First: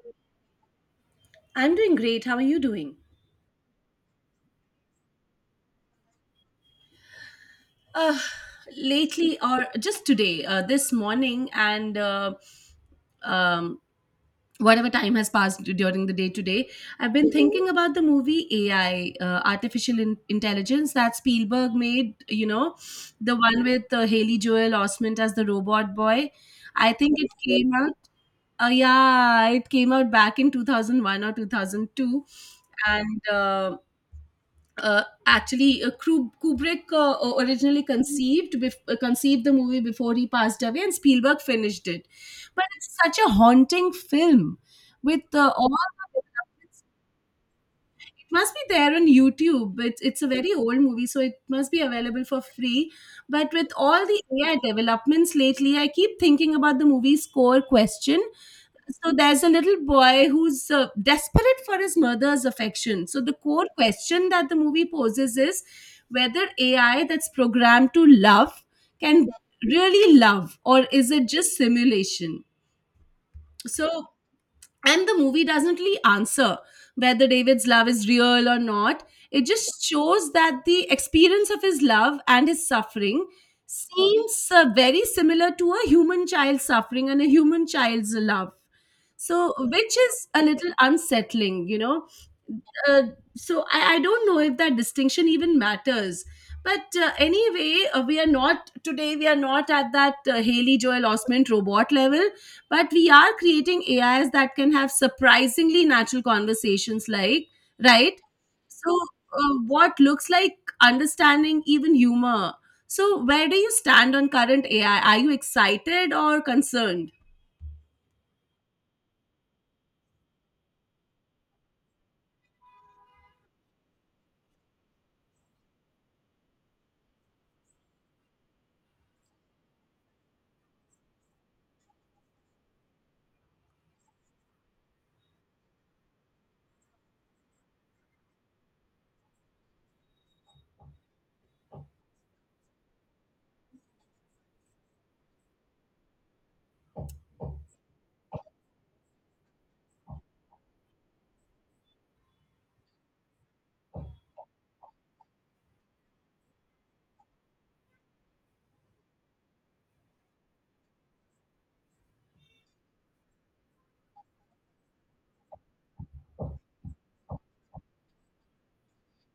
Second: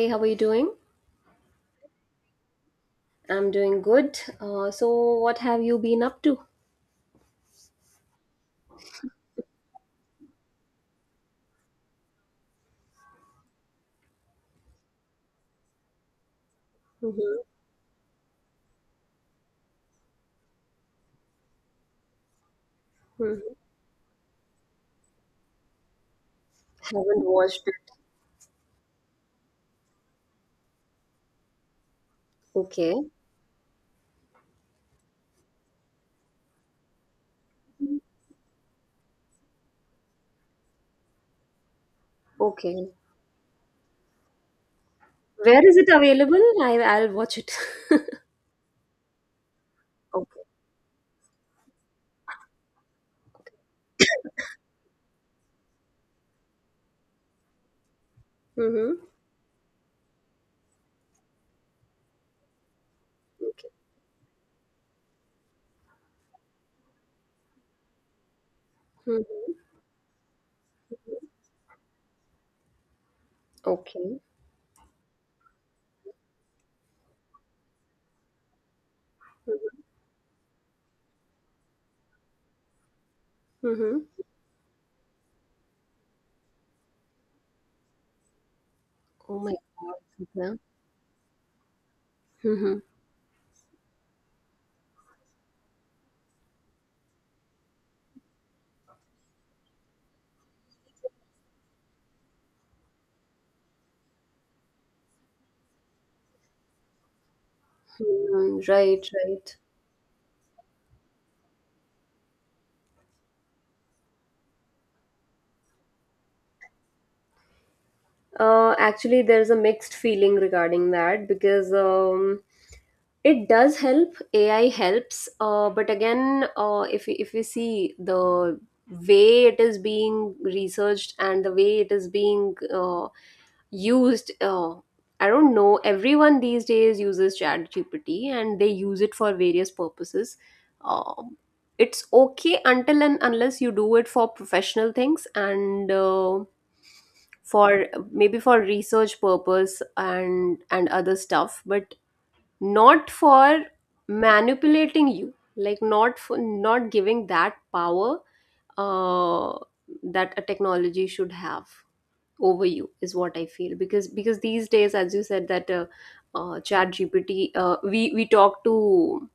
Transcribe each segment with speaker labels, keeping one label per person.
Speaker 1: Hey, how are you doing?
Speaker 2: I'm doing great. How are you doing?
Speaker 1: I'm doing good. So, what have you been up to?
Speaker 2: Uh, Lately, or just today, this morning, and um, whatever time has passed during the day today, I've been
Speaker 1: Mm-hmm.
Speaker 2: thinking about the movie AI, Artificial Intelligence, that Spielberg made, you know, the one with Haley Joel Osment as the robot boy. I think
Speaker 1: Haven't
Speaker 2: it
Speaker 1: watched
Speaker 2: came
Speaker 1: it.
Speaker 2: out, yeah, it came out back in 2001 or 2002.
Speaker 1: Okay.
Speaker 2: And actually Kubrick originally conceived conceived the movie before he passed away, and Spielberg finished it. But
Speaker 1: Okay.
Speaker 2: it's such a haunting film with
Speaker 1: Where is it available? I'll watch it.
Speaker 2: It must be there on YouTube. It's it's a
Speaker 1: Okay.
Speaker 2: very old movie, so it must be available for free. But with all the AI developments lately, I keep thinking about the movie's core question.
Speaker 1: Mm-hmm.
Speaker 2: So there's a little boy who's desperate for his mother's affection. So the core question that the movie poses is whether AI that's programmed to love can
Speaker 1: Mm-hmm.
Speaker 2: really love, or is it just simulation? So
Speaker 1: Okay.
Speaker 2: and the movie doesn't really answer whether David's love is real or not. It
Speaker 1: Mm-hmm.
Speaker 2: just shows that the experience of his love and his suffering
Speaker 1: Mm-hmm.
Speaker 2: seems very similar to a human child's suffering and a human child's love,
Speaker 1: Oh
Speaker 2: so
Speaker 1: my God.
Speaker 2: which is a
Speaker 1: Yeah.
Speaker 2: little unsettling.
Speaker 1: Mm-hmm. Mm.
Speaker 2: uh, so I don't know if that distinction even matters, but anyway, we are not today, we are not at that Haley Joel Osment robot level, but we are creating AIs that can have surprisingly natural conversations, like, right? So,
Speaker 1: Right, right.
Speaker 2: what looks like understanding, even humor. So, where do you stand on current AI? Are you excited or concerned?
Speaker 1: Actually, there's a mixed feeling regarding that because it does help. AI helps, but again, if we see the way it is being researched and the way it is being used. I don't know. Everyone these days uses ChatGPT, and they use it for various purposes. Um it's okay until and unless you do it for professional things and for maybe for research purpose and other stuff, but not for manipulating you, like, not for not giving that power uh, that a technology should have over you, is what I feel. Because these days, as you said, that ChatGPT, we talk to,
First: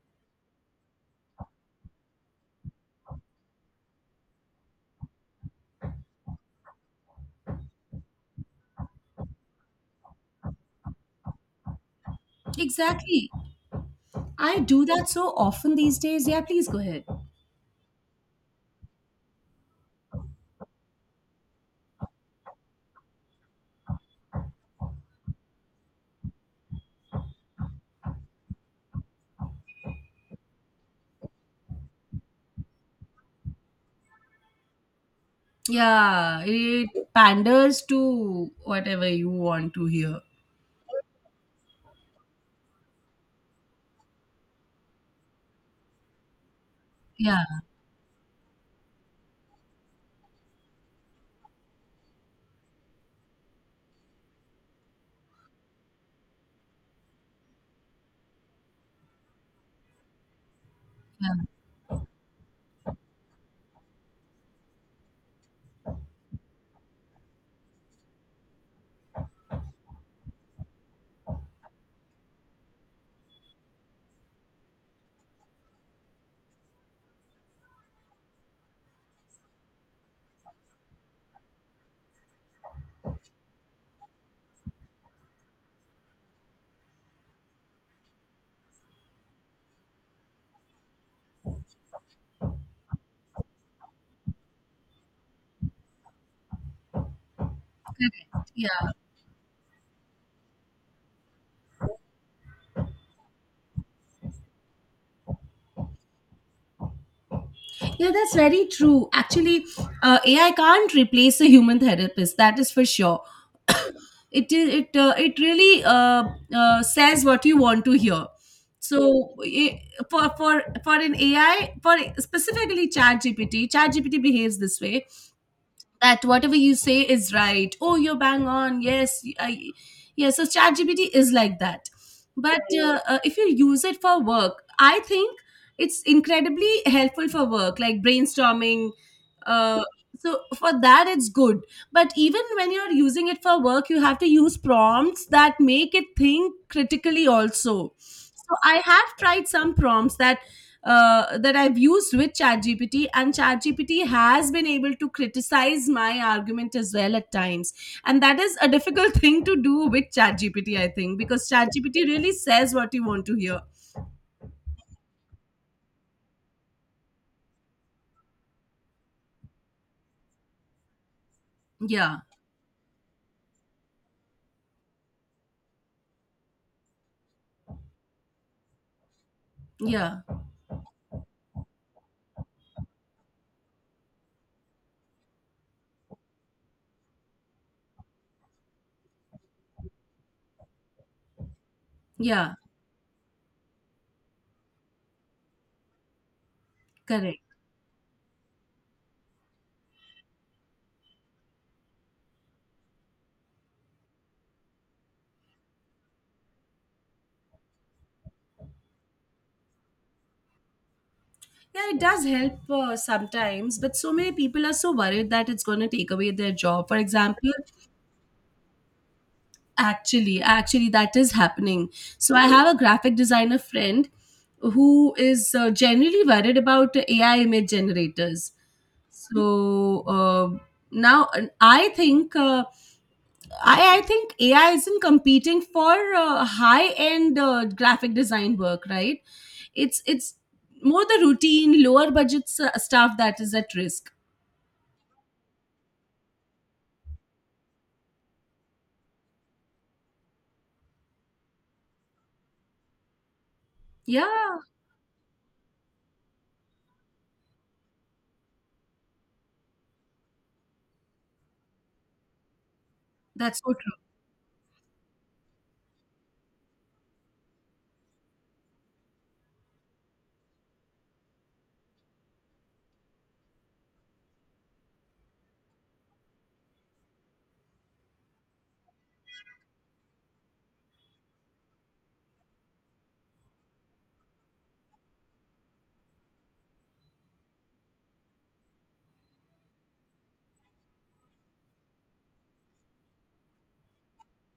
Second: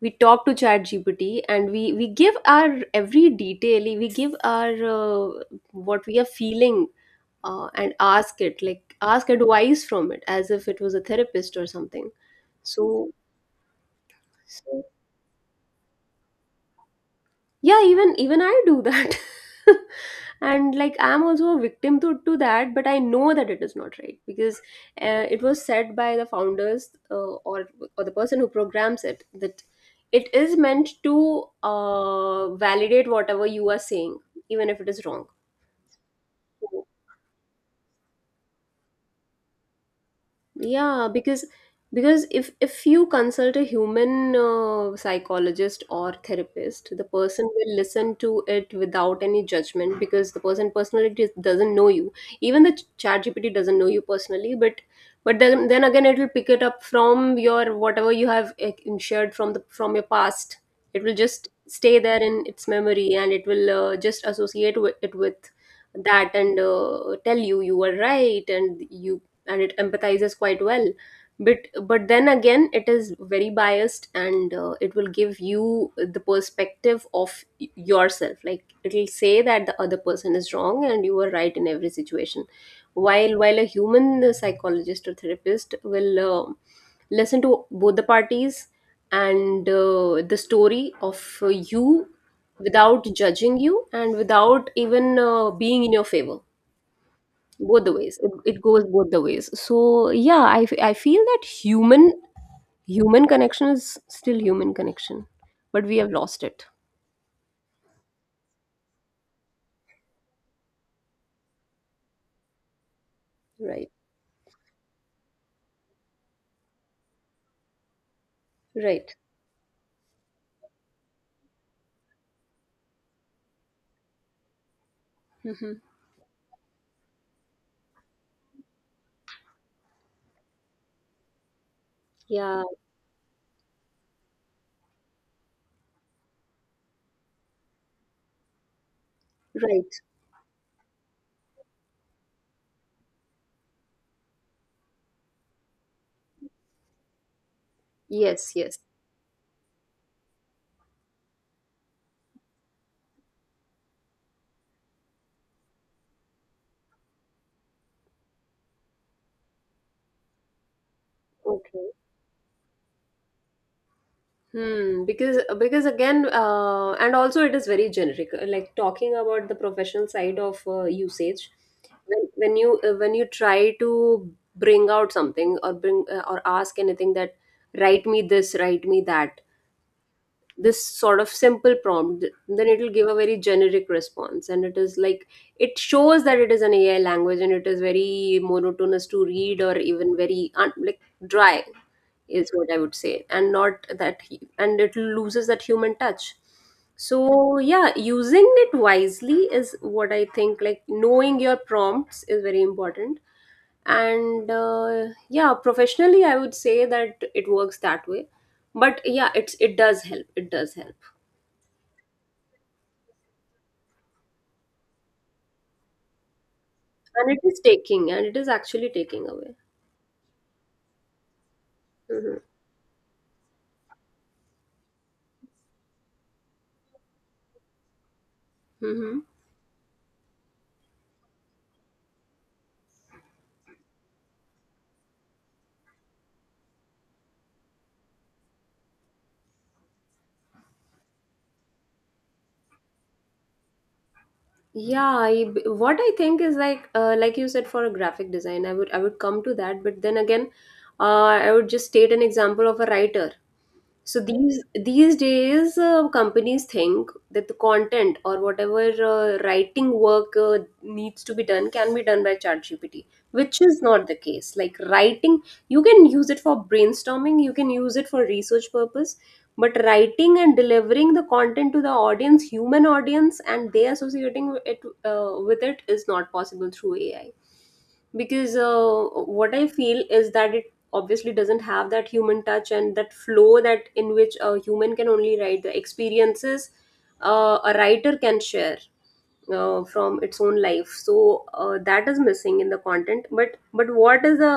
Speaker 1: we talk to chat gpt, and we give our every detail, we give our, uh, what we are feeling, and ask it, like, ask advice from it as if it was a therapist or something. so
Speaker 2: Exactly. I do
Speaker 1: so
Speaker 2: that so often these days. Yeah, please go ahead.
Speaker 1: yeah, even I do that. And, like, I'm also a victim to that, but I know that it is not right because it was said by the founders or the person who programs it, that it is meant to validate whatever you are saying, even if it is wrong.
Speaker 2: Yeah, it panders to whatever you want to hear.
Speaker 1: Yeah, because if you consult a human psychologist or therapist, the person
Speaker 2: Yeah,
Speaker 1: will listen to it without any judgment because the person personally doesn't know you. Even the ChatGPT doesn't know you personally, but then again it will pick it up from your, whatever you have, shared from the, from your past. It will just
Speaker 2: yeah,
Speaker 1: stay there in its memory, and it will just associate with it, with that, and tell you you were right. And you, and it empathizes quite well. But then again, it is very biased, and it will give you the perspective of yourself, like it will say that the other person is wrong and you are right in every situation, while a human psychologist or therapist will listen to both the parties and the story of you, without judging you and without even being in your favor. Both the ways. It
Speaker 2: yeah.
Speaker 1: goes both the ways. So yeah, I feel that human connection is still human connection, but we have lost it.
Speaker 2: Yeah, that's very true. Actually, AI can't replace a human therapist. That is for sure.
Speaker 1: Right.
Speaker 2: It is it it really says what you want to hear.
Speaker 1: Right.
Speaker 2: So i- for for for an AI, for specifically ChatGPT, ChatGPT behaves this way,
Speaker 1: Hmm.
Speaker 2: that whatever you say is right. Oh, you're bang on. Yeah. So ChatGPT is like that, but
Speaker 1: Yeah,
Speaker 2: if you use it for work, I think it's incredibly helpful for work, like brainstorming. Uh,
Speaker 1: right.
Speaker 2: so for that, it's good. But even when you're using it for work, you have to use prompts that make it think critically also.
Speaker 1: Yes,
Speaker 2: So
Speaker 1: yes.
Speaker 2: I have tried some prompts that that I've used with ChatGPT, and ChatGPT has been able to criticize my argument as well at times. And that is a difficult thing to do with ChatGPT, I think, because
Speaker 1: Okay.
Speaker 2: ChatGPT really says what you want to hear.
Speaker 1: Hmm, because again, and also it is very generic, like talking about the professional side of usage.
Speaker 2: Yeah,
Speaker 1: When you try to bring out something or bring, or ask anything, that write me this, write me that,
Speaker 2: yeah,
Speaker 1: this sort of simple prompt, then it will give a very generic response. And it is like it shows that it is an AI language, and it is very monotonous to read, or even very like dry, is
Speaker 2: yeah,
Speaker 1: what I would say. And not that and it loses that human touch.
Speaker 2: correct.
Speaker 1: So yeah, using it wisely is what I think, like, knowing your prompts is very important. And yeah, professionally I would say that it works that way. But yeah, it does help. It does help.
Speaker 2: Yeah, it does help sometimes, but so many people are so worried that it's going to take away their job. For
Speaker 1: And it
Speaker 2: example,
Speaker 1: is taking, and it is actually taking away.
Speaker 2: actually, actually, that is happening. So
Speaker 1: Hmm.
Speaker 2: I have a graphic designer friend who is generally worried about AI image generators.
Speaker 1: Hmm.
Speaker 2: So now I think AI isn't competing for high end graphic design work, right? It's more the routine, lower budget stuff that is at risk.
Speaker 1: Yeah, what I think is, like, like you said for a graphic design, I would come to that, but then again, I would just state an example of a writer. So
Speaker 2: Yeah,
Speaker 1: these days, companies think that the content or whatever writing work needs to be done can be done by ChatGPT,
Speaker 2: that's
Speaker 1: which
Speaker 2: so
Speaker 1: is
Speaker 2: true.
Speaker 1: not the case. Like, writing, you can use it for brainstorming, you can use it for research purpose, but writing and delivering the content to the audience, human audience, and they associating it with it, is not possible through AI, because what I feel is that, obviously, doesn't have that human touch and that flow that in which a human can only write the experiences, a writer can share from its own life. So that is missing in the content. But what is the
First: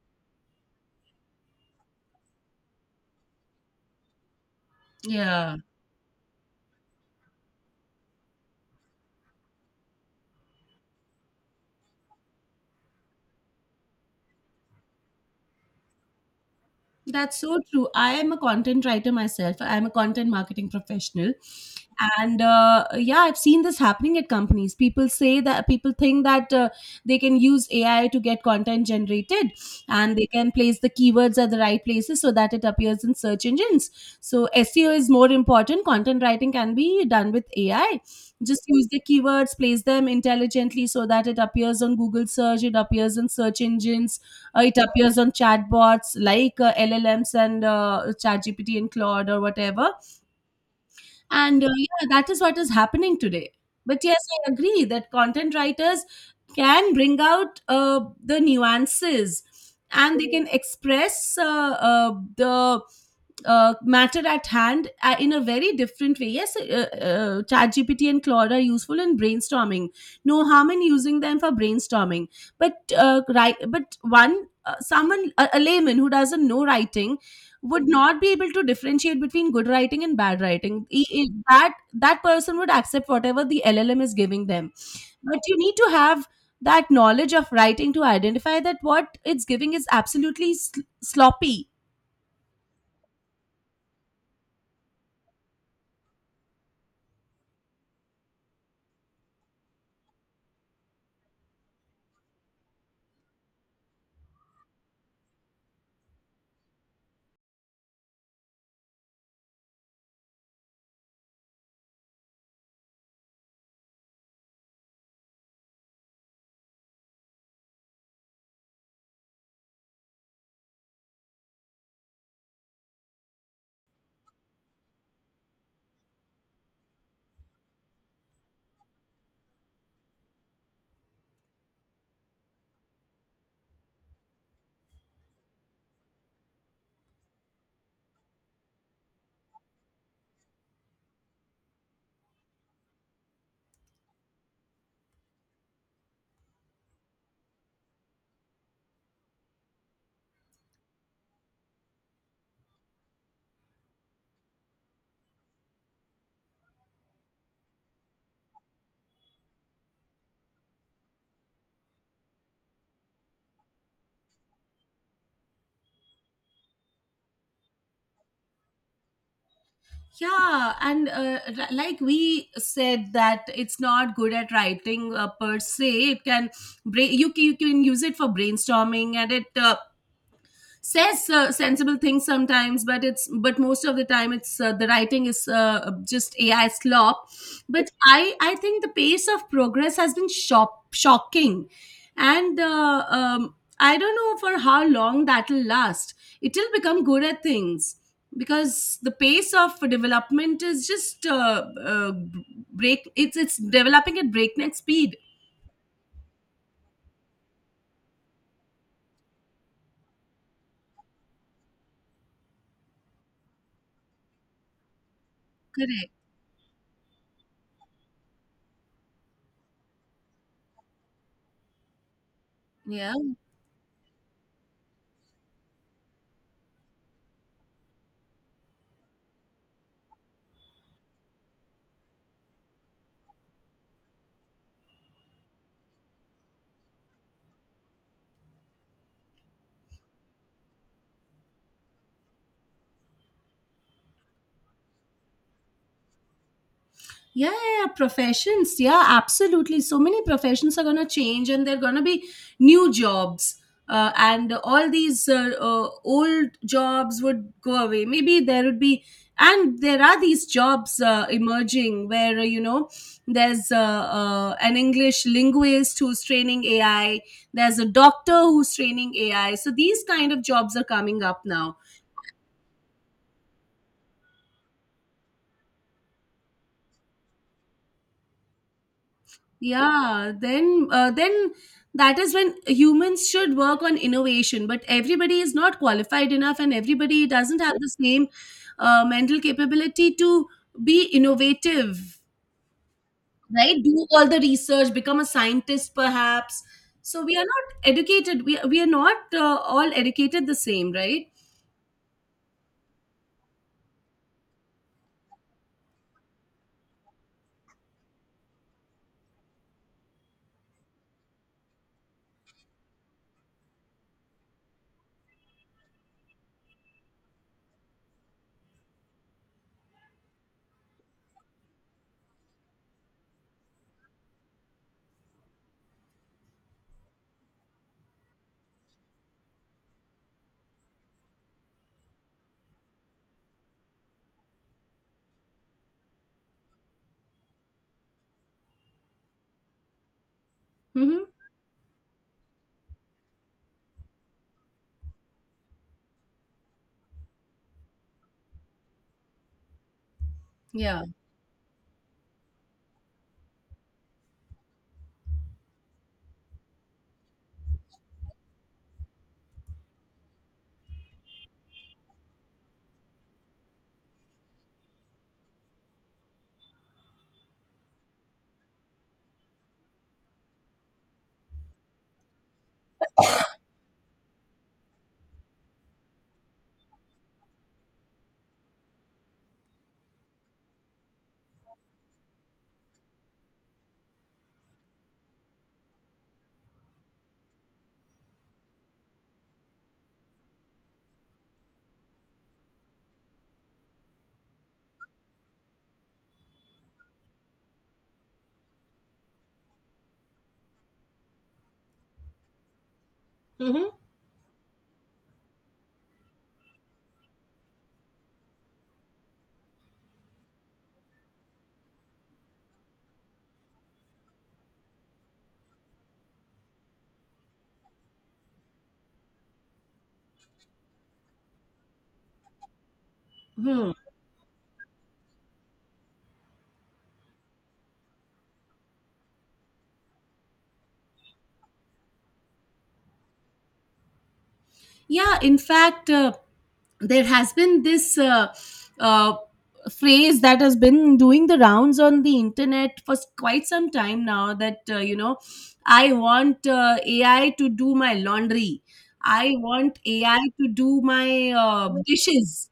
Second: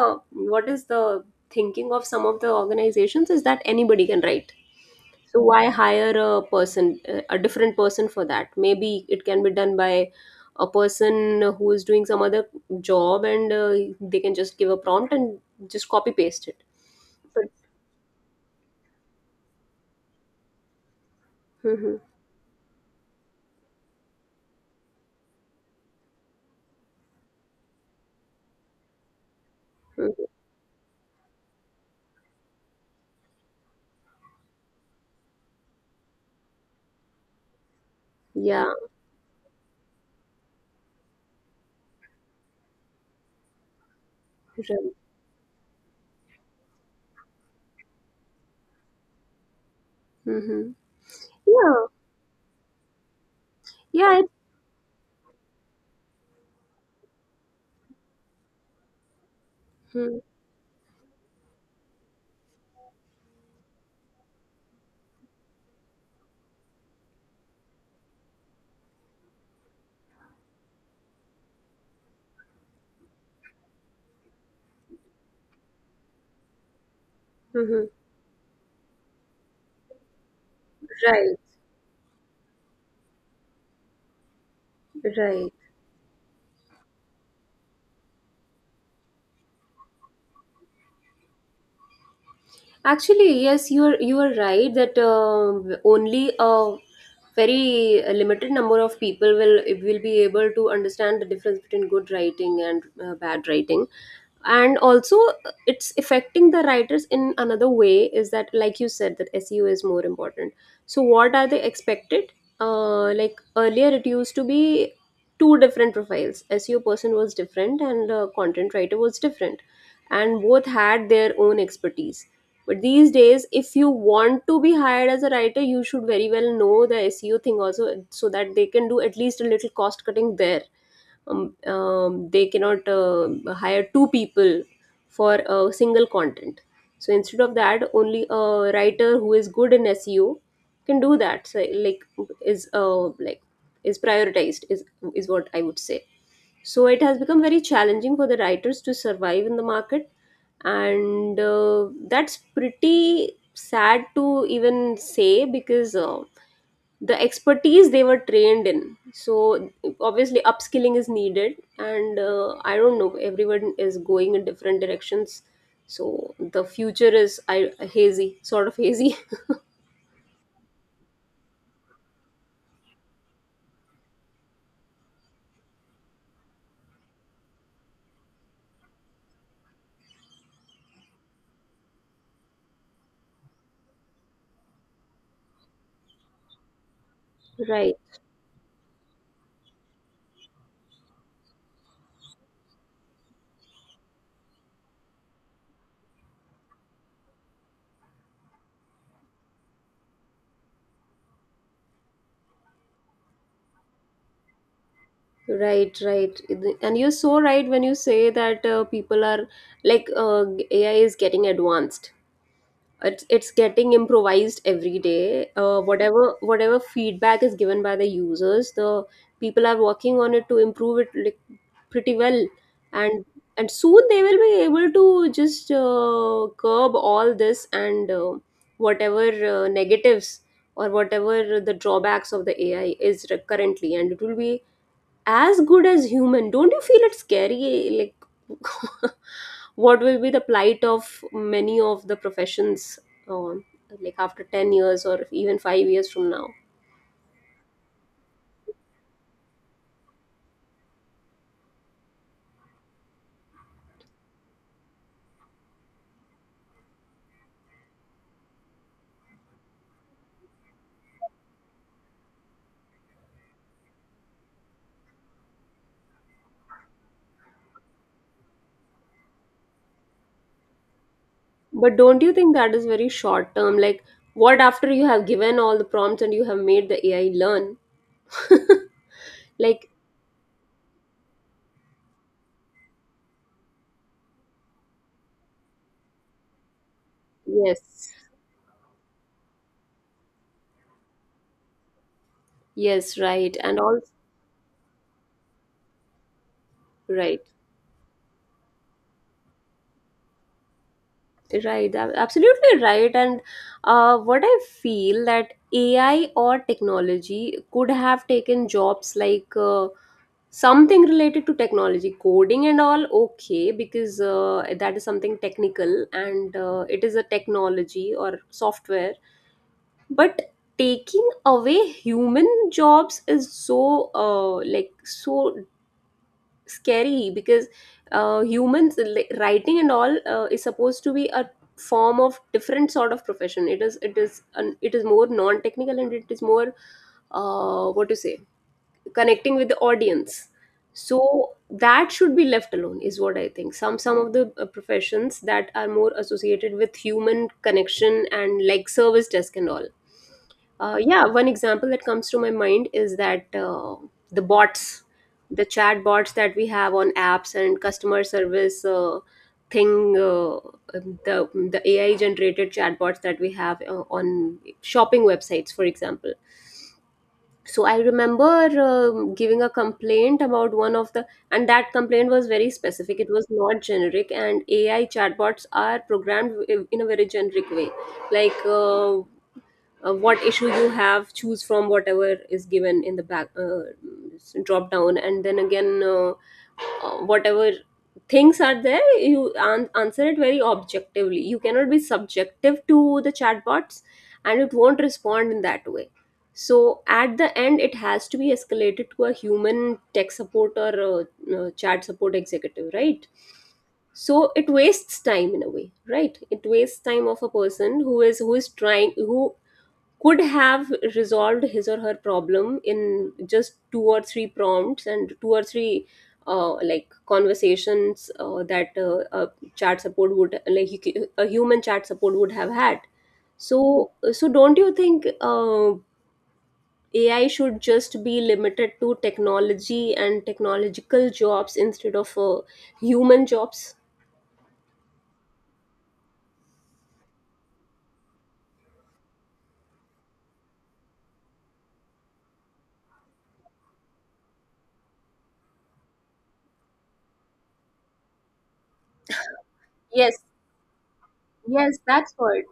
Speaker 1: what is the thinking of some of the organizations is that anybody can write, so
Speaker 2: Yeah.
Speaker 1: why hire a person, a different person for that? Maybe it can be done by a person who is doing some other job, and they can just give a prompt and just copy paste it.
Speaker 2: That's
Speaker 1: But.
Speaker 2: so true. I am a content writer myself. I'm a content marketing professional.
Speaker 1: Hmm.
Speaker 2: And yeah, I've seen this happening at companies. People say that people think that they can use AI to get content generated, and
Speaker 1: Hmm.
Speaker 2: they can place the keywords at the right places so that it appears in search engines. So SEO is more important. Content writing can be done with AI. Just
Speaker 1: Yeah,
Speaker 2: use the keywords, place them intelligently so that it appears on Google search, it appears in search engines, it
Speaker 1: right.
Speaker 2: appears on chatbots like LLMs and ChatGPT and Claude or whatever.
Speaker 1: Hmm.
Speaker 2: And
Speaker 1: Yeah,
Speaker 2: yeah, that is what is happening today. But
Speaker 1: yeah.
Speaker 2: yes, I agree that content writers can bring out the nuances,
Speaker 1: Hmm.
Speaker 2: and they can express the matter at hand in a very different way. Yes, ChatGPT and Claude are useful in brainstorming. No harm in using them for brainstorming. But right, but one someone, a layman who doesn't know writing would not be able to differentiate between good writing and bad writing.
Speaker 1: Right,
Speaker 2: That that person would accept whatever the LLM is giving them, but
Speaker 1: right.
Speaker 2: you need to have that knowledge of writing to identify that what it's giving is absolutely sloppy.
Speaker 1: Actually, yes, you are right that only a very limited number of people will be able to understand the difference between good writing and bad writing. And also it's affecting the writers in another way, is that, like you said, that SEO is more important. So what are they expected, like earlier it used to be two different profiles. SEO person was different, and content writer was different, and both had their own expertise. But these days, if you want to be hired as a writer, you should very well know the SEO thing also, so that they can do at least a little cost cutting there. They cannot hire two people for a single content, so instead of that, only a writer who is good in SEO can do that. So, like, is, is prioritized, is what I would say. So it has become very challenging for the writers to survive in the market, and that's pretty sad to even say. Because the expertise they were trained in, so obviously upskilling is needed, and I don't know, everyone is going in different directions, so the future is, hazy, sort of hazy.
Speaker 2: Yeah, and like we said, that it's not good at writing per se. It can you can use it for brainstorming, and it says sensible things sometimes, but it's, but most of the time it's the writing is just AI slop. But
Speaker 1: Right.
Speaker 2: I think the pace of progress has been shocking, and I don't know for how long that will last. It will become good at things, because the pace of development is just uh, break it's developing at breakneck speed.
Speaker 1: Right. Right. And you're so right when you say that, people are, like, AI is getting advanced. It's getting improvised every day.
Speaker 2: Correct,
Speaker 1: Whatever, feedback is given by the users, the people are working on it to improve it, like, pretty well.
Speaker 2: yeah.
Speaker 1: And and soon they will be able to just curb all this and whatever, negatives or whatever the drawbacks of the AI is currently, and it will be as good as human. Don't you feel it's scary, like, what will be the plight of many of the professions on, like, after 10 years or even 5 years from now?
Speaker 2: Yeah, yeah, yeah, professions. Yeah, absolutely. So many professions are going to change, and they're going to be new jobs. And all these old jobs would go away. Maybe there would be, and there are these jobs emerging where, you know, there's an English linguist who's training AI, there's a doctor who's training AI. So these kind of jobs are coming up now.
Speaker 1: But don't you think that is very short term, like, what after you have given all the prompts and you have made the AI learn? Like.
Speaker 2: Then that is when humans should work on innovation, but everybody is not qualified enough and everybody doesn't have the
Speaker 1: Yes,
Speaker 2: same mental capability to be innovative,
Speaker 1: yes. Right, and
Speaker 2: right?
Speaker 1: all.
Speaker 2: Do all the research, become a scientist perhaps. So we are
Speaker 1: Right.
Speaker 2: not educated. We are not all educated the same, right?
Speaker 1: Right, absolutely right. And what I feel, that AI or technology could have taken jobs like something related to technology, coding and all, okay, because that is something technical, and it is a technology or software. But taking away human jobs is so, like, so scary, because humans, writing and all, is supposed to be a form of different sort of profession. It is more non technical, and it is more, what to say, connecting with the audience,
Speaker 2: Mm-hmm.
Speaker 1: so that should be left alone is what I think. Some of the, professions that are more associated with human connection, and like service desk and all.
Speaker 2: Yeah.
Speaker 1: Yeah, one example that comes to my mind is that, the bots, the chat bots that we have on apps and customer service thing, the AI generated chatbots that we have on shopping websites, for example. So I remember giving a complaint about one of the, and that complaint was very specific. It was not generic, and AI chatbots are programmed in a very generic way like what issue you have, choose from whatever is given in the back drop down, and then again, whatever things are there you answer it very objectively. You cannot be subjective to the chatbots and it won't respond in that way, so at the end it has to be escalated to a human tech support or chat support executive, right?
Speaker 2: Mm-hmm.
Speaker 1: So it wastes time in a way, right? It wastes time of a person who is trying, who could have resolved his or her problem in just two or three prompts and two or three like conversations that a chat support would, like, a human chat support would have had.
Speaker 2: Hmm.
Speaker 1: So don't you think ai should just be limited to technology and technological jobs instead of human jobs?
Speaker 2: Yeah, in fact, there has been this uh, phrase that has been doing the rounds on the internet for quite some time now that, you know, I want AI to do my laundry. I want
Speaker 1: Yes,
Speaker 2: AI to do my
Speaker 1: yes, that's what.
Speaker 2: dishes.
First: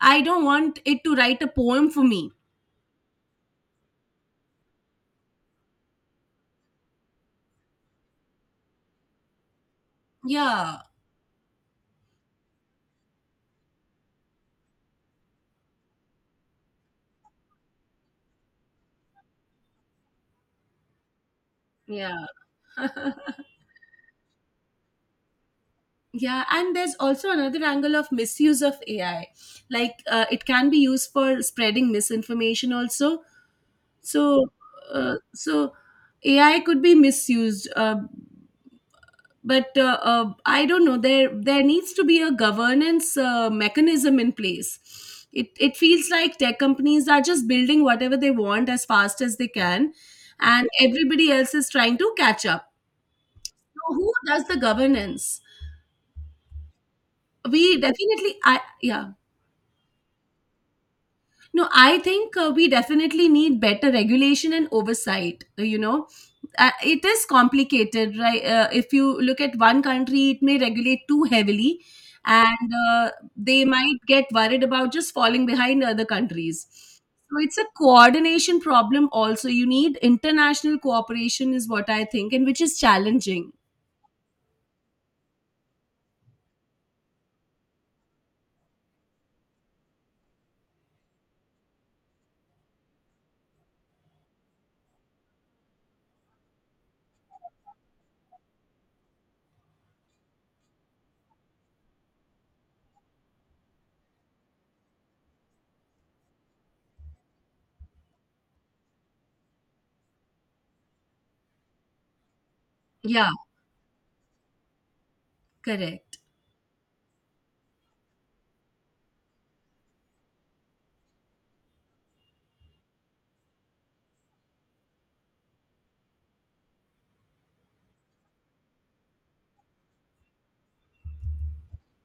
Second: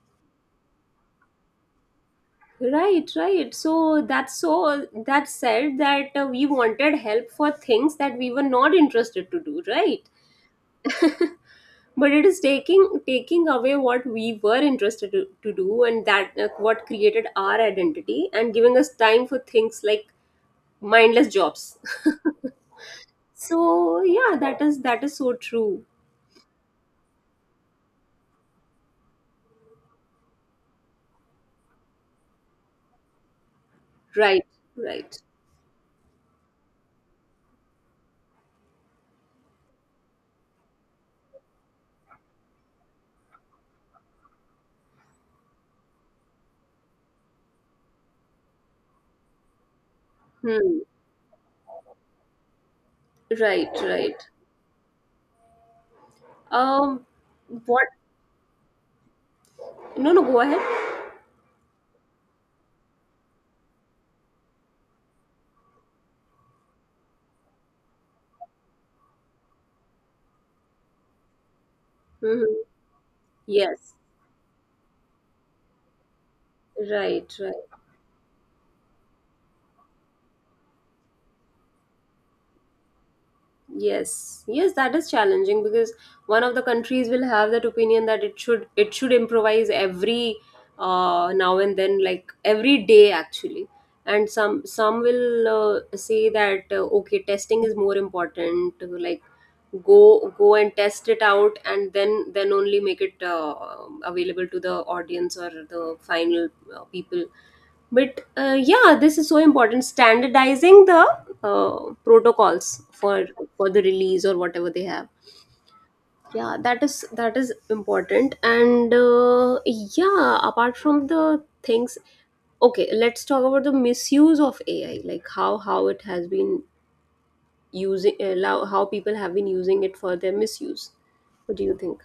Speaker 2: I don't want it to write a poem for me.
Speaker 1: Right, right. So that's, so that said that we wanted help for things that we were not interested to do, right?
Speaker 2: Yeah,
Speaker 1: But it is taking away what we were interested to do, and that what created our identity, and giving us time for things like mindless jobs.
Speaker 2: yeah.
Speaker 1: So yeah, that is so true.
Speaker 2: Yeah, and there's also another angle of misuse of AI. Like it can be used for spreading misinformation also. so
Speaker 1: Right,
Speaker 2: uh,
Speaker 1: right.
Speaker 2: so AI could be misused, but I don't know, there needs to be a governance mechanism in place. It feels like tech companies are just building whatever they want as fast as they can, and
Speaker 1: Hmm.
Speaker 2: everybody else is trying to catch up.
Speaker 1: Right,
Speaker 2: So who
Speaker 1: right.
Speaker 2: does the governance?
Speaker 1: Um,
Speaker 2: We
Speaker 1: what?
Speaker 2: definitely I yeah
Speaker 1: No, no. Go ahead.
Speaker 2: No, I think we definitely need better regulation and oversight. You know, it is complicated, right? If you look at one country, it may regulate too heavily,
Speaker 1: Hmm.
Speaker 2: and they
Speaker 1: Yes.
Speaker 2: might get worried about just falling behind other countries.
Speaker 1: Right,
Speaker 2: So it's a
Speaker 1: right.
Speaker 2: coordination problem. Also, you need international cooperation, is what I think, and which is challenging.
Speaker 1: Yes, yes, that is challenging, because one of the countries will have that opinion that it should improvise every now and then, like every day actually. And some will say that okay, testing is more important. Like go and test it out, and then only make it available to the audience or the final people. But yeah, this is so important, standardizing the protocols for
Speaker 2: Yeah,
Speaker 1: the release or whatever they have.
Speaker 2: correct.
Speaker 1: Yeah, that is important, and yeah, apart from the things, okay, let's talk about the misuse of ai, like how it has been using allow, how people have been using it for their misuse. What do you think?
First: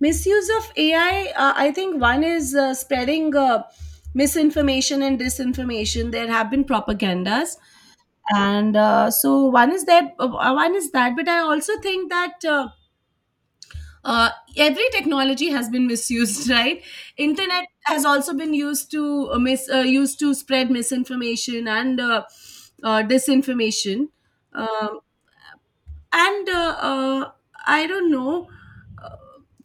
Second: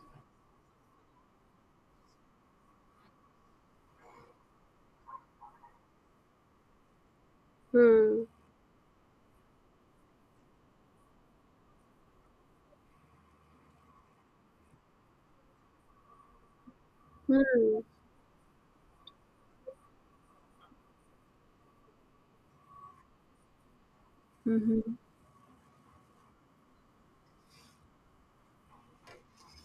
Speaker 2: Misuse of AI, I think one is spreading misinformation and disinformation. There have been propagandas,
Speaker 1: Hmm.
Speaker 2: and one is that. But I also think that uh, every technology has been misused right. Internet
Speaker 1: Hmm.
Speaker 2: has also been used to used to spread misinformation and disinformation.
Speaker 1: Hmm.
Speaker 2: Um, and uh, uh, i don't know.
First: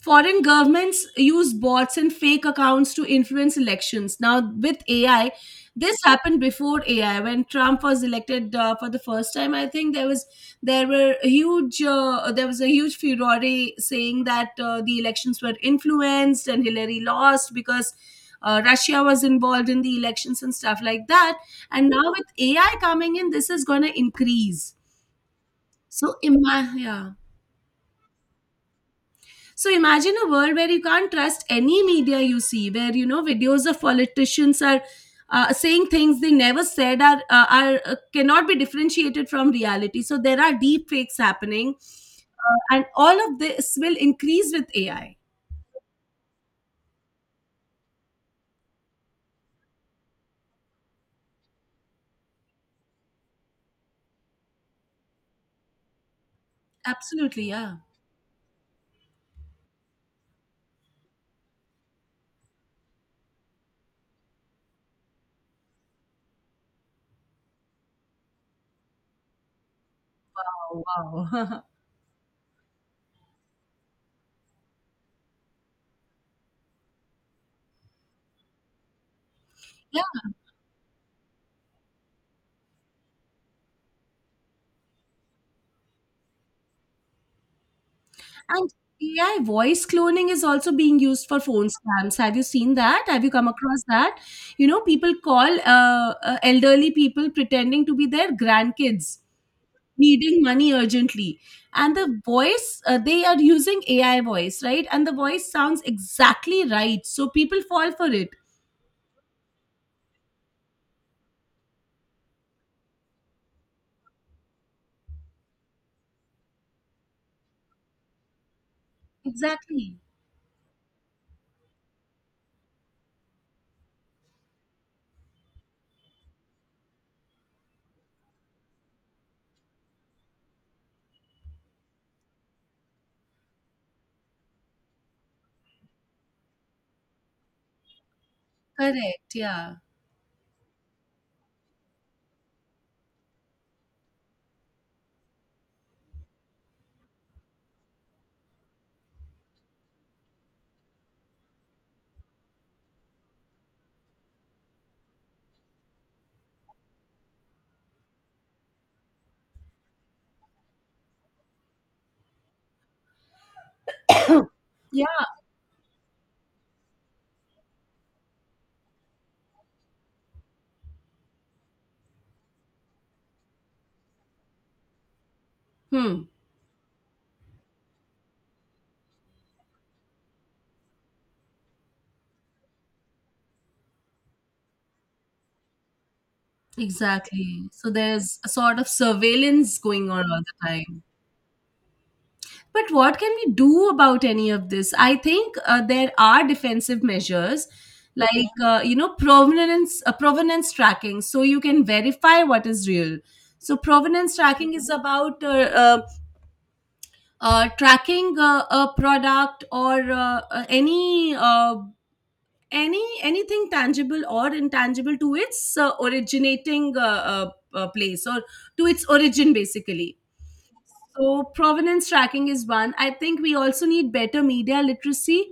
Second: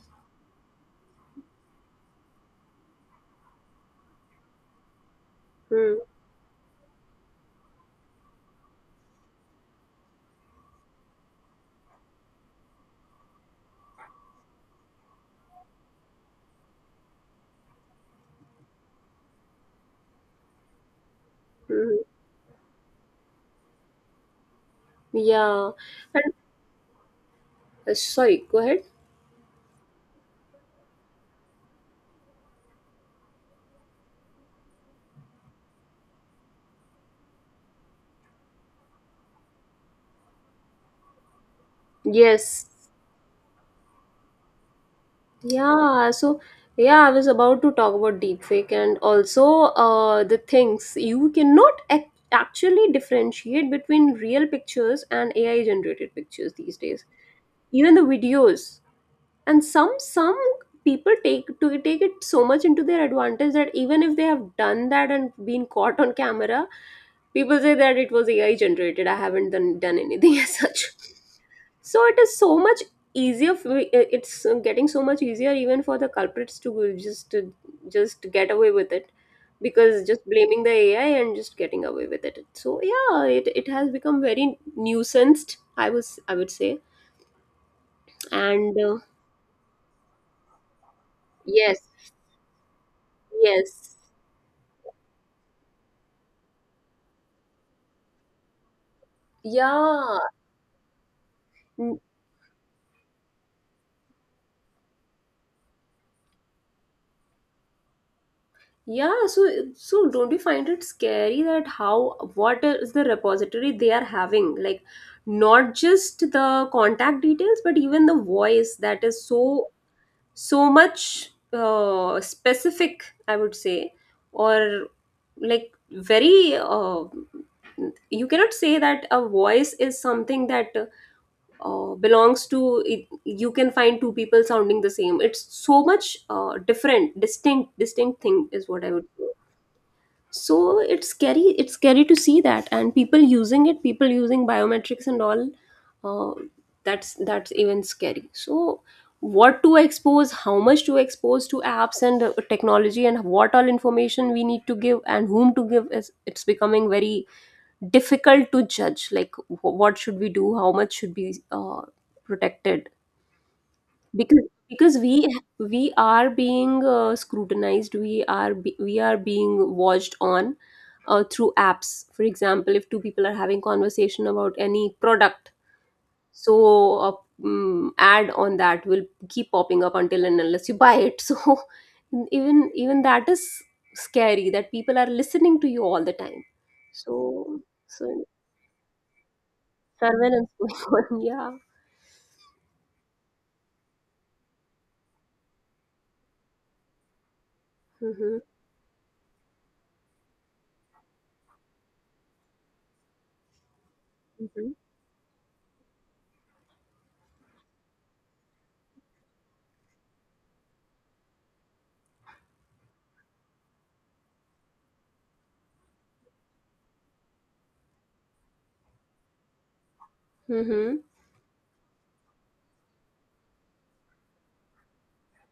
Speaker 2: Foreign governments use bots and fake accounts to influence elections. Now, with AI, this
Speaker 1: Hmm.
Speaker 2: happened before AI. When Trump was elected for the first time, I think there was, there were huge there was a huge furore, saying that the elections were influenced and Hillary lost because Russia was involved in the elections and stuff like that. And
Speaker 1: Hmm.
Speaker 2: now with AI coming in, this is going to increase.
Speaker 1: Yeah. And
Speaker 2: Yeah.
Speaker 1: sorry, go ahead.
Speaker 2: So imagine a world where you can't trust any media you see, where you know videos of politicians are saying things they never said are cannot be differentiated from reality. So there are deep fakes happening,
Speaker 1: Yes.
Speaker 2: and all of this will increase with AI.
Speaker 1: Yeah, so yeah, I was about to talk about deepfake, and also the things you cannot ac actually differentiate between real pictures and AI generated pictures these days.
Speaker 2: Absolutely, yeah.
Speaker 1: Even the videos, and some people take to take it so much into their advantage that even if they have done that and been caught on camera, people say that it was AI generated. I haven't done anything as
Speaker 2: Oh,
Speaker 1: such.
Speaker 2: wow.
Speaker 1: So it is so much easier. For, it's getting so much easier even for the culprits to just get away with it,
Speaker 2: Yeah,
Speaker 1: because just blaming the AI and just getting away with it. So yeah, it has become very nuisanced, I was, I would say.
Speaker 2: and
Speaker 1: And
Speaker 2: AI voice cloning is also being used for phone
Speaker 1: yes.
Speaker 2: scams. Have you seen that? Have you come across
Speaker 1: Yes.
Speaker 2: that? You know, people call elderly people pretending to be their grandkids
Speaker 1: Yeah.
Speaker 2: needing money urgently, and the voice, they are using AI voice, right? And the voice sounds exactly right, so people fall for it.
Speaker 1: Yeah, so don't you find it scary that how, what is the repository they are having? Like not just the contact details, but even the voice that is so
Speaker 2: Exactly.
Speaker 1: so much specific, I would say, or like very you cannot say that a voice is something that belongs to it, you can find two people sounding the same. It's so much different, distinct, distinct thing is what I would say.
Speaker 2: Correct. Yeah.
Speaker 1: So it's scary, it's scary to see that, and people using it, people using biometrics and all, uh, that's even scary. So what to expose, how much to expose to apps and technology, and what all information we need to give and whom to give, is, it's becoming very difficult to judge, like what should we do, how much should be protected, because
Speaker 2: Yeah.
Speaker 1: we are being scrutinized, we we are being watched on through apps. For example, if two people are having conversation about any product,
Speaker 2: Hmm.
Speaker 1: so a ad on that will keep popping up until and unless you buy it. So even that is scary, that people are listening to you all the time. So
Speaker 2: Exactly, so
Speaker 1: so
Speaker 2: there's a sort of surveillance going on all
Speaker 1: surveillance
Speaker 2: the time.
Speaker 1: going on, yeah.
Speaker 2: But what can we do about any of this? I think there are defensive measures
Speaker 1: Mm-hmm.
Speaker 2: like you know provenance provenance tracking so you can verify what is real. So provenance
Speaker 1: Mm-hmm.
Speaker 2: tracking is about uh, tracking a product or any anything tangible or intangible to its originating place or to its origin, basically.
Speaker 1: Mm-hmm.
Speaker 2: So provenance tracking is one. I think we also need better media literacy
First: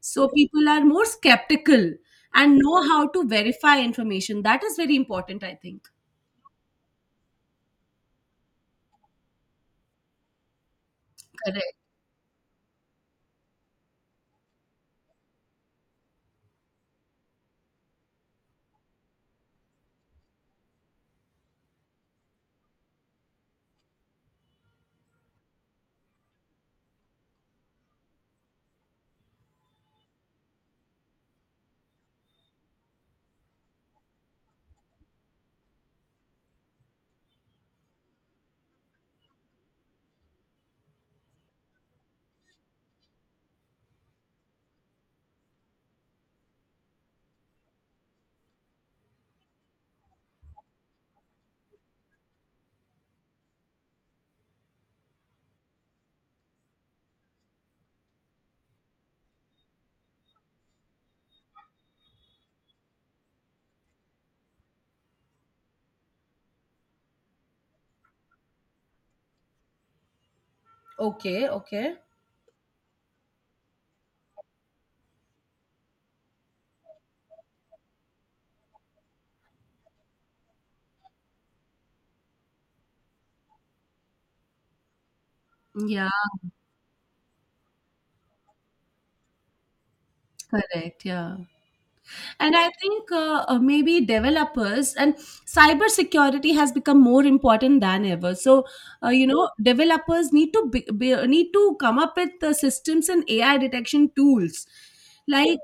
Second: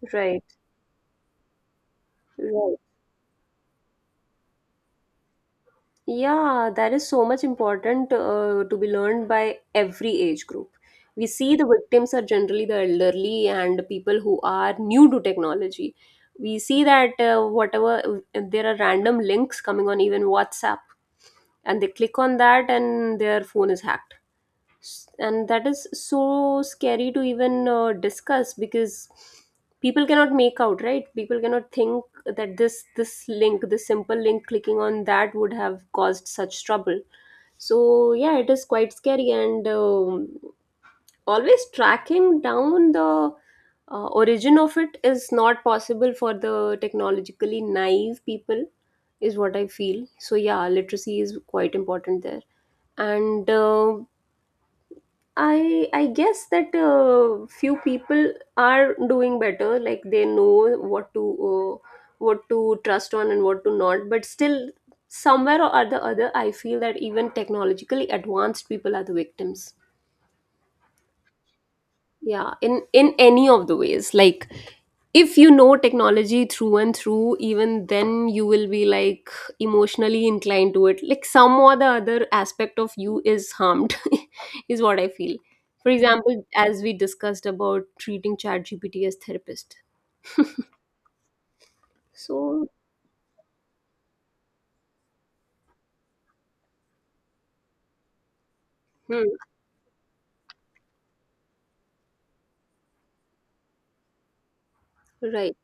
Speaker 2: so
Speaker 1: Right,
Speaker 2: people are more skeptical and
Speaker 1: right.
Speaker 2: know how to verify information. That is very important, I think.
Speaker 1: Yeah, that is so much important to be learned by every age group. We see the
Speaker 2: Correct.
Speaker 1: victims are generally the elderly and people who are new to technology. We see that whatever, there are random links coming on even WhatsApp, and they click on that and their phone is hacked. And that is so scary to even discuss, because people cannot make out, right, people cannot think that this link, this simple link, clicking on that would have caused such trouble. So yeah, it is quite scary, and always tracking down the origin of it is not possible for the technologically naive people, is what I feel. So yeah, literacy is quite important there. And I guess that few people are doing better. Like they know what to trust on and what to not. But still, somewhere or other, I feel that even technologically advanced people are the victims,
Speaker 2: Okay. Okay.
Speaker 1: yeah, in any of the ways. Like if you know technology through and through, even then you will be like emotionally inclined to it, like some or the other aspect of you is harmed, is what I feel. For
Speaker 2: Yeah,
Speaker 1: example, as we discussed about treating ChatGPT as therapist.
Speaker 2: correct. Yeah. And
Speaker 1: So.
Speaker 2: I think maybe developers and cybersecurity has become more important than ever. So, you
Speaker 1: Hmm,
Speaker 2: know, developers need to need to come up with the systems and AI detection tools.
Speaker 1: right,
Speaker 2: Like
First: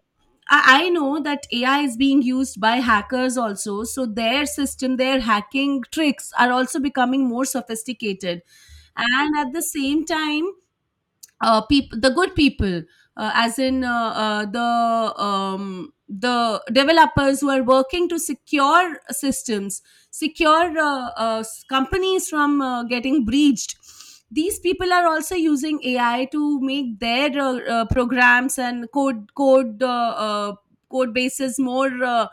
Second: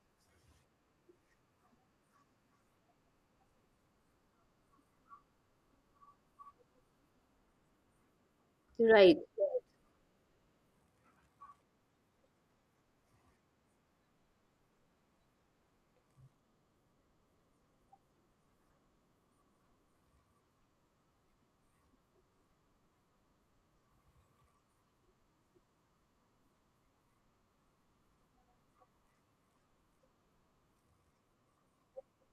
Speaker 2: I know that AI is being used by hackers also, so their system, their hacking tricks are also becoming more sophisticated.
Speaker 1: right.
Speaker 2: And at the same time, people the good people as in the developers who are working to secure systems, secure companies from getting breached. These people are also using ai to make their programs and code code bases more uh,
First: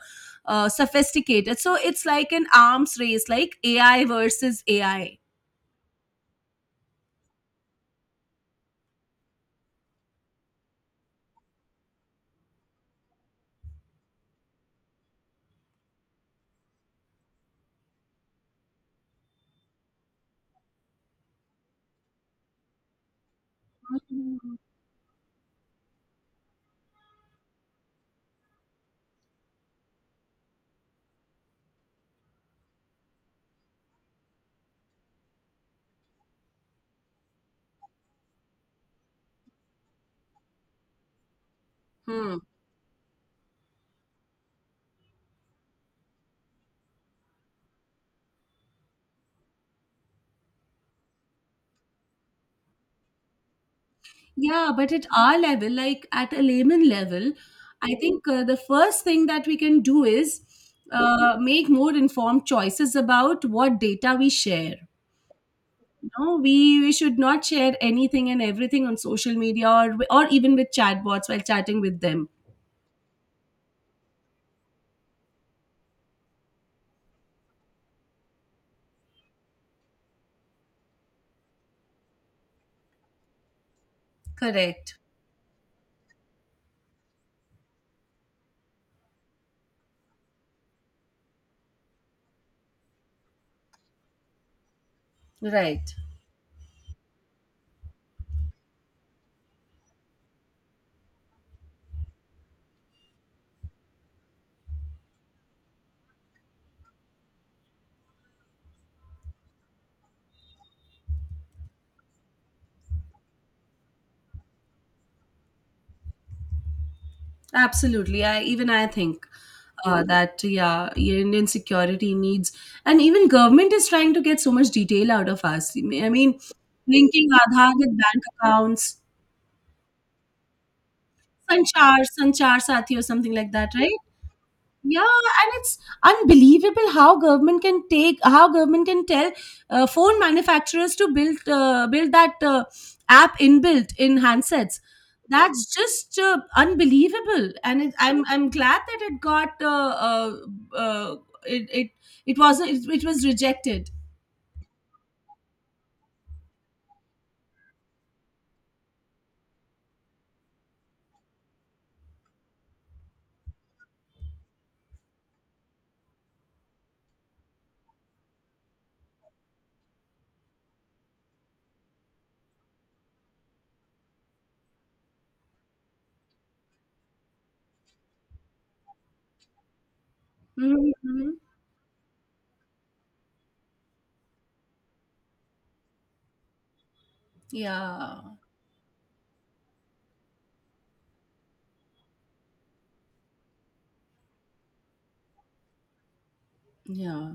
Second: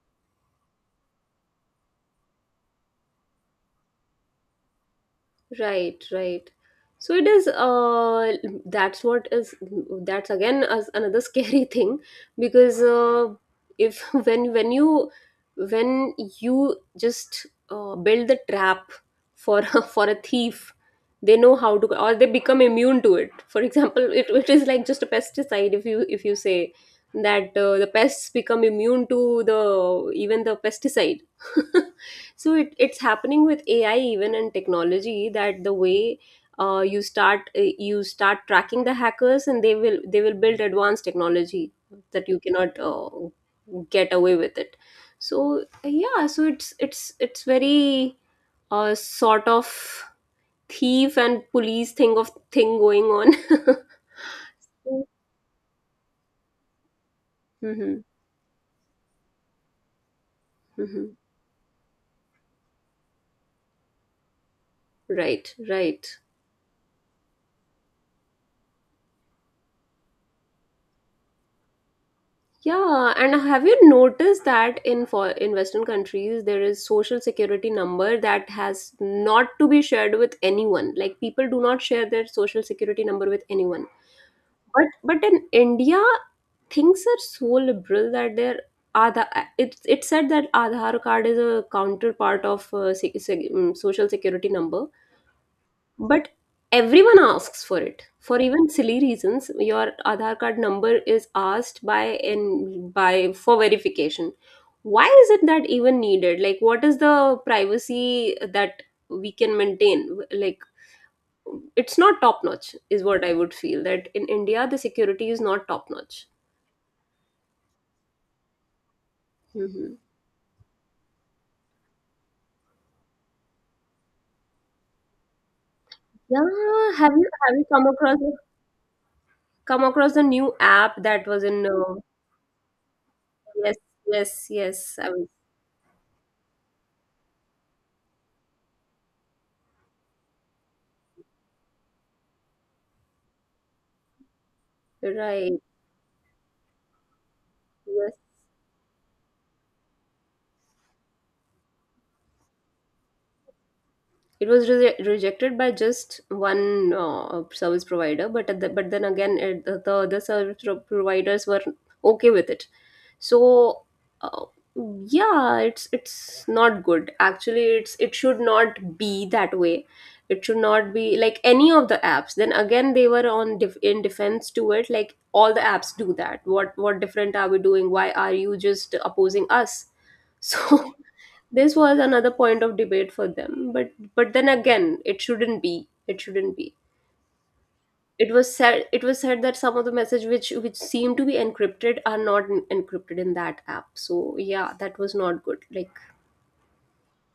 Speaker 2: uh, sophisticated. So it's like an arms race, like ai versus ai.
Speaker 1: Right, right. So it is. That's what is. That's again as another scary thing, because if when you when you just build the trap for for a thief, they know how to, or they become immune to it. For example, it is like just a pesticide. If you say that the pests become immune to the even the pesticide. So it's happening with ai even in technology, that the way you start tracking the hackers, and they will build advanced technology that
Speaker 2: Hmm.
Speaker 1: you cannot get away with it. So yeah, so it's very sort of thief and police thing of thing going on.
Speaker 2: Yeah, but at our level, like at a layman level, I
Speaker 1: Hmm.
Speaker 2: think the first thing that we can do is
Speaker 1: Hmm.
Speaker 2: make more informed choices about what data we share.
Speaker 1: Right, right.
Speaker 2: No, we should not share anything and everything on social media or even with chatbots while chatting with them.
Speaker 1: Yeah, and have you noticed that in, for in Western countries there is social security number that has not to be shared with anyone. Like people do not share their social security number with anyone.
Speaker 2: Correct.
Speaker 1: But in India, things are so liberal that their Aadha, it said that Aadhaar card is a counterpart of social security number,
Speaker 2: Right.
Speaker 1: but everyone asks for it for even silly reasons. Your Aadhaar card number is asked by and by for verification. Why is it that even needed? Like what is the privacy that we can maintain? Like it's not top notch, is what I would feel. That in India, the security is not top notch.
Speaker 2: Absolutely. I even I think
Speaker 1: Hmm.
Speaker 2: that yeah, Indian security needs, and even government is trying to get so much detail out of us. I mean,
Speaker 1: Yeah, have
Speaker 2: linking
Speaker 1: you
Speaker 2: Aadhaar
Speaker 1: come
Speaker 2: with
Speaker 1: across
Speaker 2: bank accounts,
Speaker 1: the new app that was in?
Speaker 2: Sanchar, Sanchar Sathi, or something like that,
Speaker 1: Yes,
Speaker 2: right?
Speaker 1: yes, yes.
Speaker 2: Yeah,
Speaker 1: I was.
Speaker 2: and it's unbelievable how government can take how government can tell phone manufacturers to build build that app inbuilt in handsets.
Speaker 1: Right.
Speaker 2: That's just unbelievable, and it,
Speaker 1: Yes,
Speaker 2: I'm glad that it got uh, it it it was rejected.
Speaker 1: it was rejected by just one service provider, but at the, but then again, the other service providers were okay with it. So, uh, yeah, it's not good. Actually, it's, it should not be that way. It should not be like any of the apps. Then again, they were on in defense to it. Like all the apps do that. What different are we doing? Why are you just opposing us? So
Speaker 2: Hmm.
Speaker 1: this was another point of debate for them, but then again, it shouldn't be,
Speaker 2: Yeah,
Speaker 1: it was said, that some of the message which seem to be encrypted are not encrypted in that app. So yeah, that was not good, like.
Speaker 2: yeah.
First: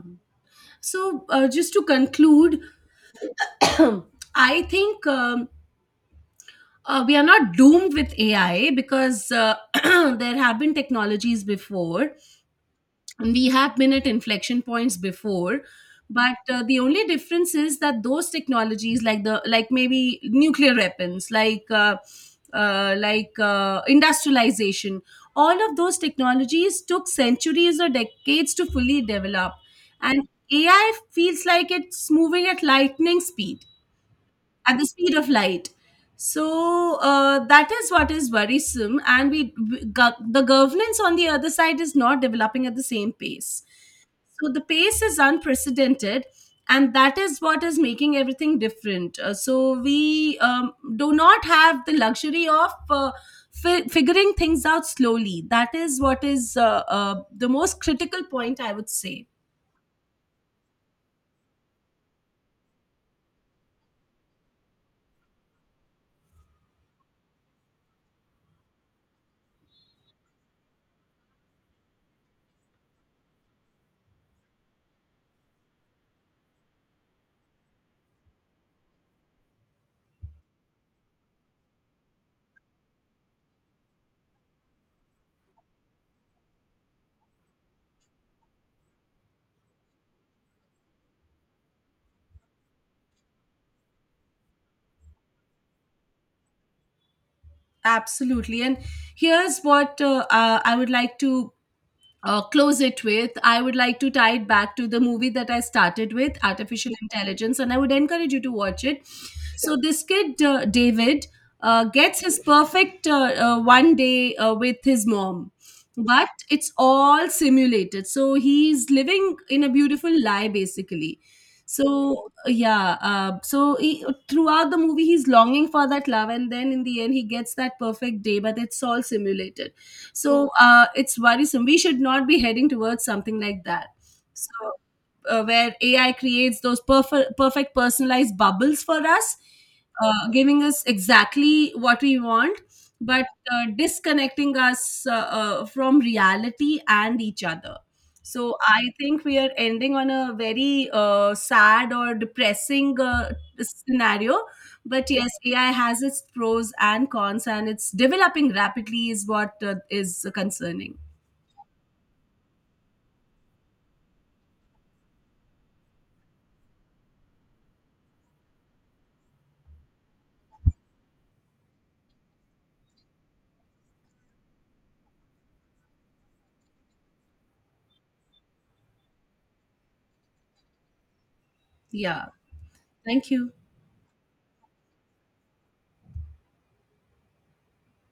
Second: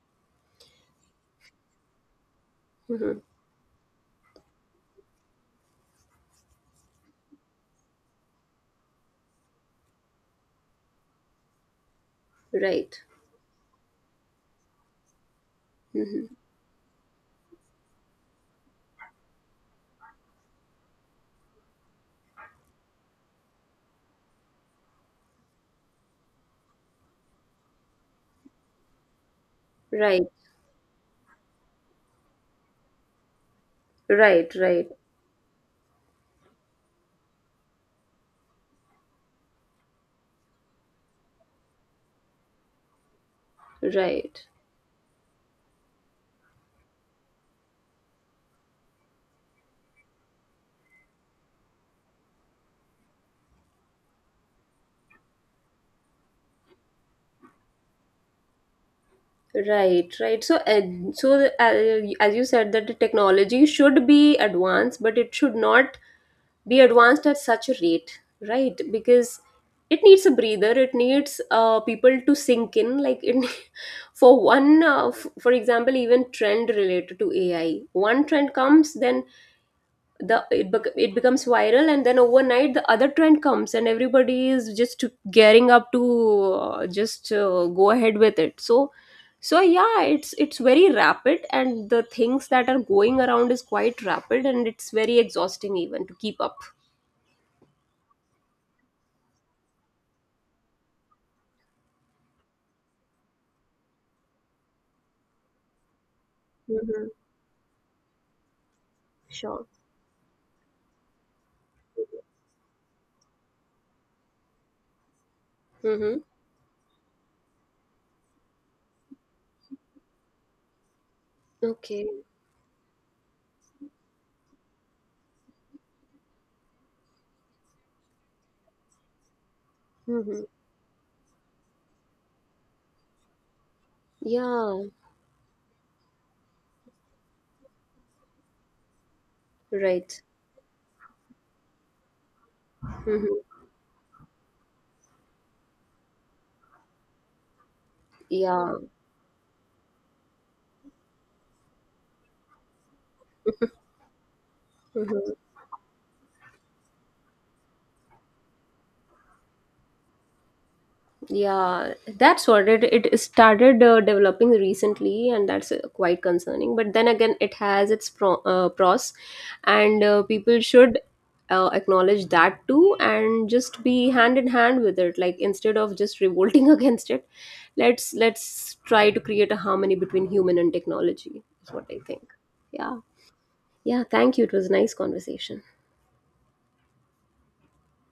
Speaker 2: So just to conclude,
Speaker 1: Mhm,
Speaker 2: I think. We are not doomed with AI because there have been technologies before
Speaker 1: right.
Speaker 2: and we have been at inflection points before.
Speaker 1: Mhm,
Speaker 2: But the only difference is that those technologies, like the like maybe nuclear weapons, like industrialization, all of those technologies took centuries or decades to fully develop, and
Speaker 1: right.
Speaker 2: AI feels like it's moving at lightning speed,
Speaker 1: Right.
Speaker 2: at the
Speaker 1: Right.
Speaker 2: speed of light. So that is what is worrisome, and the governance on the other side is not developing at the same pace.
Speaker 1: Right.
Speaker 2: So the pace is unprecedented, and that is what is making everything different. So we do not have the luxury of figuring things out slowly. That is what is the most critical point, I would say.
Speaker 1: Right. Right. So, and so the, as you said that the technology should be advanced, but it should not be advanced at such a rate, right? Because it needs a breather, it needs people to sink in, like it. For one for example, even trend related to ai, one trend comes, then it becomes viral, and then overnight the other trend comes, and everybody is just gearing up to just go ahead with it. So yeah, it's very rapid, and the things that are going around is quite rapid, and it's very exhausting even to keep up.
Speaker 2: Absolutely, and here's what I would like to close it with. I would like to tie it back to the movie that I started with, Artificial
Speaker 1: Mhm.
Speaker 2: Intelligence, and I would encourage you to watch it.
Speaker 1: Sure.
Speaker 2: So, this kid, David, gets his perfect one day with his mom,
Speaker 1: Mm-hmm.
Speaker 2: but it's all simulated. So, he's living in a beautiful lie, basically.
Speaker 1: Okay.
Speaker 2: So, yeah, so he, throughout the movie, he's longing for that love, and then in the end, he gets that perfect day, but it's all simulated.
Speaker 1: Mm-hmm.
Speaker 2: So it's worrisome, we should not be heading towards something like that. So
Speaker 1: Yeah.
Speaker 2: where AI creates those perfect personalized bubbles for us,
Speaker 1: Right.
Speaker 2: giving us exactly what we want, but
Speaker 1: Mm-hmm.
Speaker 2: disconnecting us from reality and each other. So
Speaker 1: Yeah.
Speaker 2: I think we are ending on a very sad or depressing scenario. But yes,
Speaker 1: Mm-hmm.
Speaker 2: AI has its pros and cons, and it's developing rapidly, is what is concerning.
Speaker 1: Yeah. That's what it started developing recently, and that's quite concerning. But then again, it has its pros, and people should acknowledge that too, and just be hand in hand with it. Like instead of just revolting against it, let's try to create a harmony between human and technology. Is what I
Speaker 2: Yeah.
Speaker 1: think. Yeah.
Speaker 2: Thank you.
Speaker 1: Yeah, thank you. It was a nice conversation.